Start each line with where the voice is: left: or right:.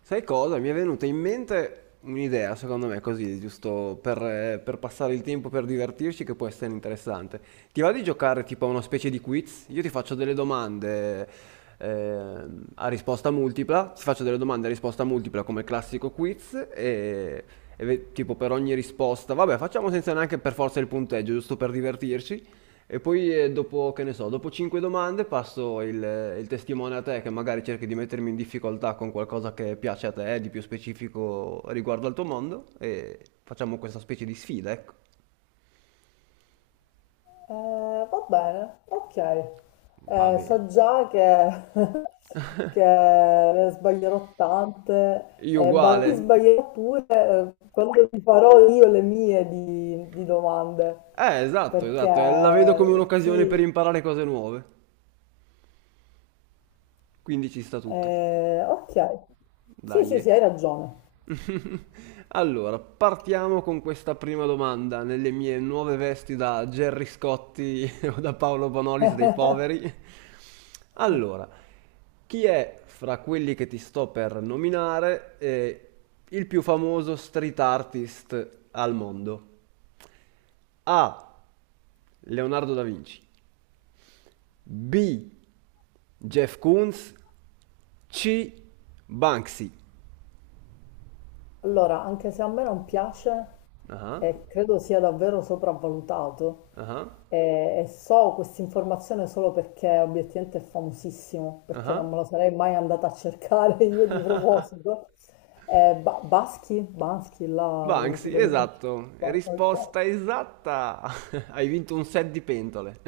right: Sai cosa? Mi è venuta in mente un'idea, secondo me, così, giusto per passare il tempo, per divertirci, che può essere interessante. Ti va di giocare tipo a una specie di quiz? Io ti faccio delle domande a risposta multipla, ti faccio delle domande a risposta multipla come il classico quiz tipo per ogni risposta, vabbè, facciamo senza neanche per forza il punteggio, giusto per divertirci. E poi dopo, che ne so, dopo 5 domande passo il testimone a te che magari cerchi di mettermi in difficoltà con qualcosa che piace a te, di più specifico riguardo al tuo mondo e facciamo questa specie di sfida, ecco.
left: Eh, va bene, ok.
right: Va bene.
left: So già che, che ne sbaglierò tante,
right: Io
left: e
right: uguale.
left: magari sbaglierò pure quando ti farò io le mie di domande,
right: Esatto, esatto, la vedo come
left: perché
right: un'occasione per
left: sì,
right: imparare cose nuove. Quindi ci sta tutto.
left: ok. Sì,
right: Dai.
left: sì, sì, hai ragione.
right: Allora, partiamo con questa prima domanda nelle mie nuove vesti da Gerry Scotti o da Paolo Bonolis dei poveri. Allora, chi è fra quelli che ti sto per nominare il più famoso street artist al mondo? A. Leonardo da Vinci. B. Jeff Koons. C. Banksy.
left: Allora, anche se a me non piace,
right: Ah,
left: Credo sia davvero sopravvalutato
right: ah,
left: e so questa informazione solo perché obiettivamente è famosissimo, perché non
right: ah.
left: me lo sarei mai andata a cercare io di proposito. Baschi? Baschi, là, come si
right: Banksy,
left: pronuncia?
right: esatto,
left: Ok.
right: risposta esatta. Hai vinto un set di pentole.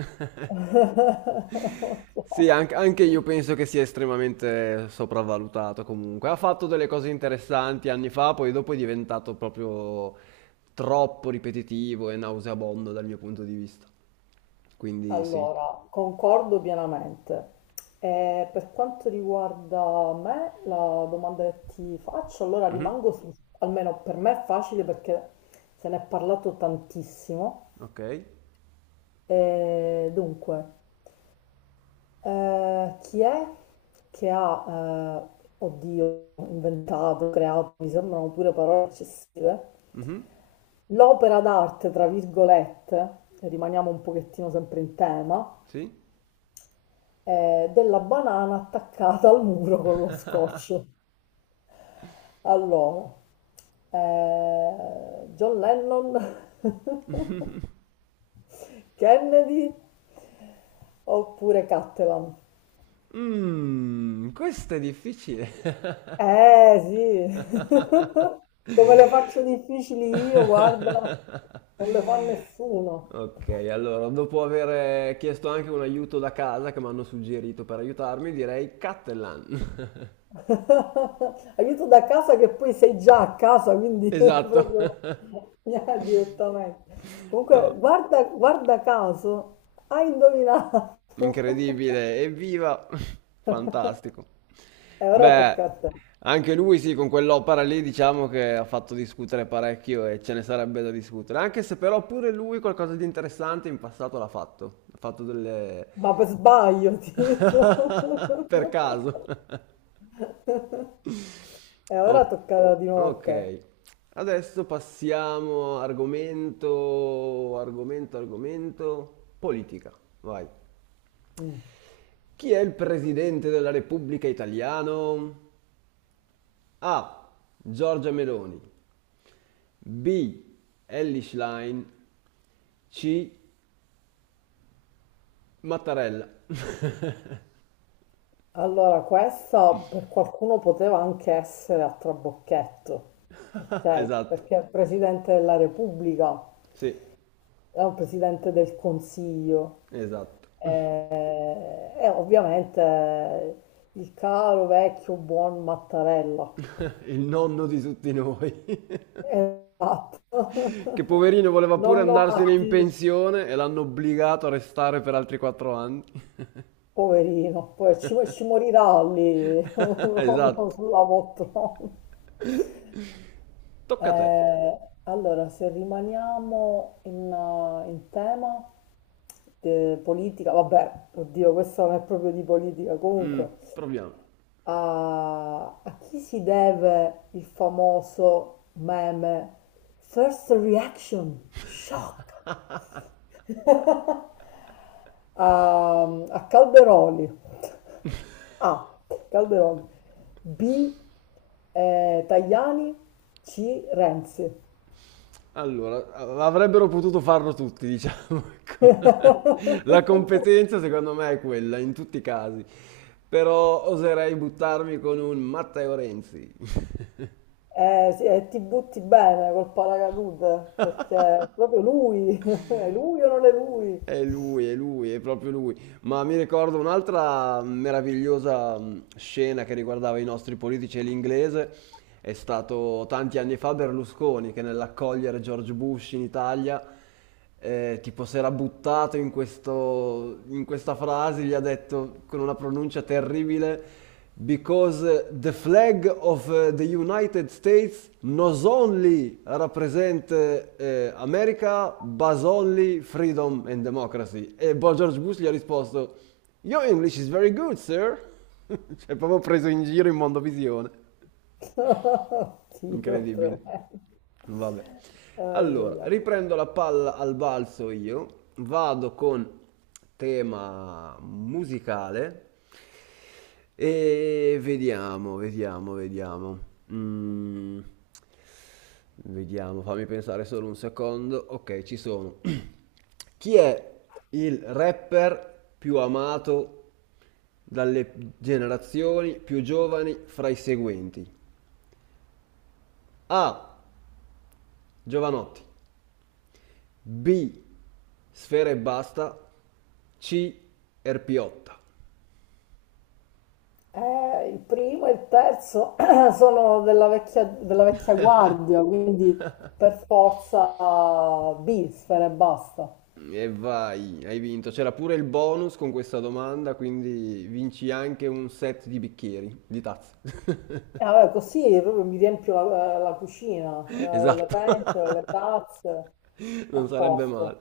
left: Ok.
right: Sì, anche, anche io penso che sia estremamente sopravvalutato comunque. Ha fatto delle cose interessanti anni fa, poi dopo è diventato proprio troppo ripetitivo e nauseabondo dal mio punto di vista. Quindi sì.
left: Allora, concordo pienamente. E per quanto riguarda me, la domanda che ti faccio, allora
right: Mhm.
left: rimango su, almeno per me è facile perché se ne è parlato tantissimo.
right: Ok.
left: E dunque, chi è che ha, oddio, inventato, creato, mi sembrano pure parole eccessive,
right: Mhm.
left: l'opera d'arte, tra virgolette, rimaniamo un pochettino sempre in tema
right: Sì.
left: della banana attaccata al muro con lo scotch. Allora, John Lennon, Kennedy oppure Cattelan?
right: Mmm, questo è difficile.
left: Eh sì, come le faccio difficili io, guarda, non le fa nessuno.
right: Ok, allora, dopo aver chiesto anche un aiuto da casa che mi hanno suggerito per aiutarmi, direi Cattelan.
left: Aiuto da casa che poi sei già a casa, quindi
right: Esatto.
left: proprio... Ah, direttamente. Comunque,
right: No.
left: guarda, guarda caso, hai indovinato.
right: Incredibile, evviva! Fantastico.
left: E ora
right: Beh,
left: tocca a te.
right: anche lui sì, con quell'opera lì diciamo che ha fatto discutere parecchio e ce ne sarebbe da discutere, anche se però pure lui qualcosa di interessante in passato l'ha fatto, ha fatto delle...
left: Ma per sbaglio, tipo.
right: per caso.
left: E ora
right: O-
left: tocca di nuovo a te.
right: ok, adesso passiamo argomento, argomento, argomento, politica, vai.
left: Mm.
right: Chi è il presidente della Repubblica italiano? A. Giorgia Meloni. B. Elly Schlein. C. Mattarella.
left: Allora, questa per qualcuno poteva anche essere a trabocchetto,
right: Ah,
left: ok?
right: esatto,
left: Perché è il Presidente della Repubblica,
right: sì,
left: è un Presidente del Consiglio.
right: esatto.
left: E ovviamente il caro vecchio buon Mattarella.
right: Il nonno di tutti noi.
left: Esatto.
right: Che poverino voleva pure
left: Nonno
right: andarsene in
left: Matti,
right: pensione e l'hanno obbligato a restare per altri 4 anni.
left: poverino, ci morirà lì proprio
right: Esatto.
left: sulla poltrona.
right: Tocca a te.
left: Eh, allora, se rimaniamo in, in tema politica, vabbè, oddio, questo non è proprio di politica,
right: Mm,
left: comunque,
right: proviamo.
left: a chi si deve il famoso meme First Reaction Shock? A Calderoli. A. Calderoli. B. Tajani. C. Renzi.
right: Allora, a avrebbero potuto farlo tutti, diciamo, ecco. La competenza secondo me è quella, in tutti i casi. Però oserei buttarmi con un Matteo Renzi.
left: Sì, e ti butti bene col paracadute perché è proprio lui. È lui o non è lui?
right: È lui, è lui, è proprio lui. Ma mi ricordo un'altra meravigliosa scena che riguardava i nostri politici e l'inglese. È stato tanti anni fa Berlusconi che nell'accogliere George Bush in Italia, tipo si era buttato in in questa frase, gli ha detto con una pronuncia terribile, because the flag of the United States not only represent America, but only freedom and democracy. E Bob George Bush gli ha risposto, your English is very good, sir. cioè, proprio preso in giro in mondovisione.
left: Dio,
right: Incredibile.
left: tremendo.
right: Vabbè.
left: Ai,
right: Allora,
left: ai, ai.
right: riprendo la palla al balzo io, vado con tema musicale e vediamo, vediamo, vediamo. Mm, vediamo, fammi pensare solo un secondo. Ok, ci sono. Chi è il rapper più amato dalle generazioni più giovani fra i seguenti? A. Giovanotti. B. Sfera e basta. C. Erpiotta.
left: Il primo e il terzo sono della vecchia guardia, quindi per forza B, sfere e basta.
right: E vai, hai vinto. C'era pure il bonus con questa domanda, quindi vinci anche un set di bicchieri, di tazze.
left: E vabbè, così proprio mi riempio la cucina, le
right: Esatto.
left: pentole, le tazze, a
right: Non sarebbe
left: posto.
right: male.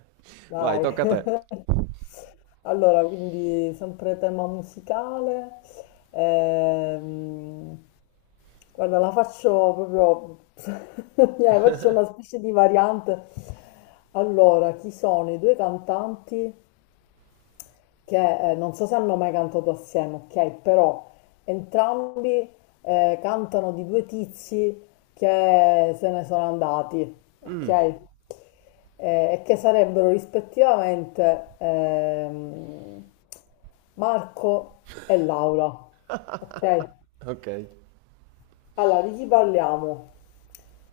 right: Vai,
left: Dai.
right: tocca a te.
left: Allora, quindi sempre tema musicale. Ehm, Guarda, la faccio proprio, faccio una specie di variante. Allora, chi sono i due cantanti che non so se hanno mai cantato assieme, ok? Però entrambi cantano di due tizi che se ne sono andati,
right: Mm,
left: ok? E che sarebbero rispettivamente Marco e Laura, ok?
right: ok.
left: Allora, di chi parliamo?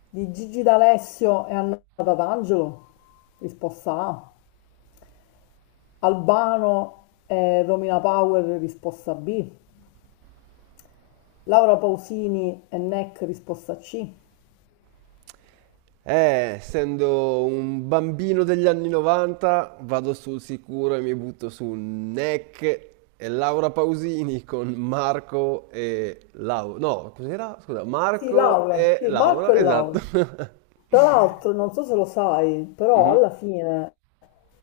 left: Di Gigi D'Alessio e Anna Tatangelo? Risposta A. Albano e Romina Power? Risposta B. Laura Pausini e NEC? Risposta C.
right: Essendo un bambino degli anni 90, vado sul sicuro e mi butto su Neck e Laura Pausini con Marco e Laura. No, cos'era? Scusa,
left: Sì,
right: Marco
left: Laura,
right: e
left: sì, Marco
right: Laura,
left: e Laura.
right: esatto.
left: Tra l'altro, non so se lo sai, però
right: Mhm,
left: alla fine,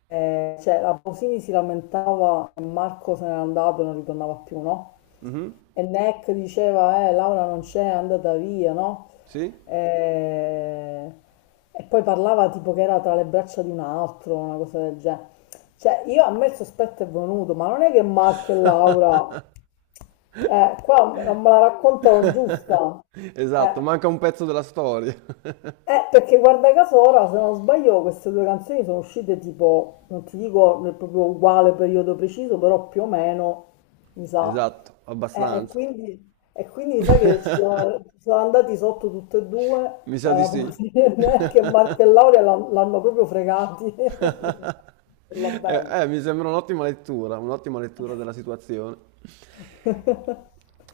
left: la Pausini si lamentava che Marco se n'era andato e non ritornava più, no?
right: mhm,
left: E Neck diceva, Laura non c'è, è andata via, no?
right: sì?
left: Eh, e poi parlava tipo che era tra le braccia di un altro, una cosa del genere. Cioè, io a me il sospetto è venuto, ma non è che Marco e Laura, qua non me la raccontano giusta.
right: Esatto,
left: Eh,
right: manca un pezzo della storia.
left: perché guarda caso ora, se non sbaglio, queste due canzoni sono uscite tipo, non ti dico nel proprio uguale periodo preciso, però più o meno, mi sa.
right: Esatto, abbastanza.
left: E quindi sai che ci sono andati sotto tutte e due,
right: Mi sa
left: la
right: di sì.
left: Raposi che Marco e Laura l'hanno proprio fregati. Per la bella.
right: Mi sembra un'ottima lettura della situazione.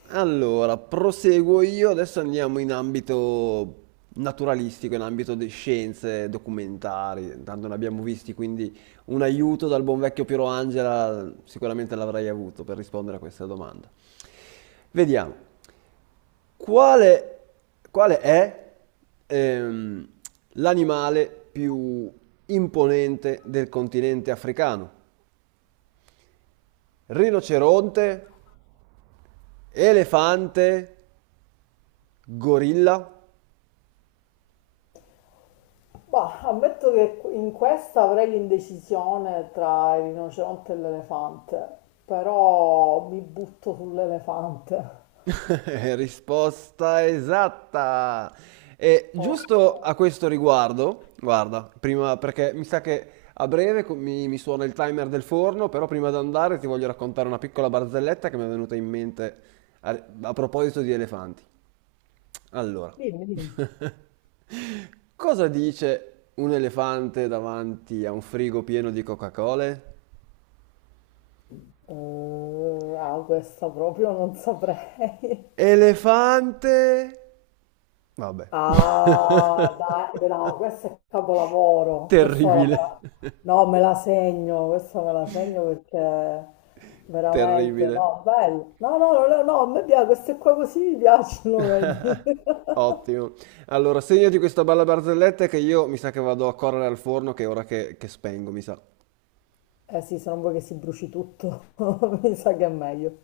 right: Allora, proseguo io, adesso andiamo in ambito naturalistico, in ambito di scienze documentari, tanto ne abbiamo visti, quindi un aiuto dal buon vecchio Piero Angela sicuramente l'avrei avuto per rispondere a questa domanda. Vediamo, quale, quale è ehm, l'animale più imponente del continente africano? Rinoceronte, elefante, gorilla?
left: Bah, ammetto che in questa avrei l'indecisione tra il rinoceronte e l'elefante, però mi butto sull'elefante.
right: Risposta esatta! E
left: Ok.
right: giusto a questo riguardo, guarda, prima perché mi sa che a breve mi, mi suona il timer del forno, però prima di andare ti voglio raccontare una piccola barzelletta che mi è venuta in mente a, a proposito di elefanti. Allora,
left: Dimmi, dimmi.
right: cosa dice un elefante davanti a un frigo pieno di Coca-Cola?
left: Ah, questa proprio non saprei.
right: Elefante. Vabbè.
left: Ah, dai, no, questo è capolavoro. Questa ora me
right: Terribile.
left: la- no, me la segno, questa me la segno perché veramente,
right: Terribile.
left: no, bello. No, no, no, no, no, a me piace, queste qua così mi piacciono, vedi.
right: Ottimo. Allora, segnati questa bella barzelletta che io mi sa che vado a correre al forno che è ora che spengo, mi sa.
left: Eh sì, se non vuoi che si bruci tutto, mi sa che è meglio.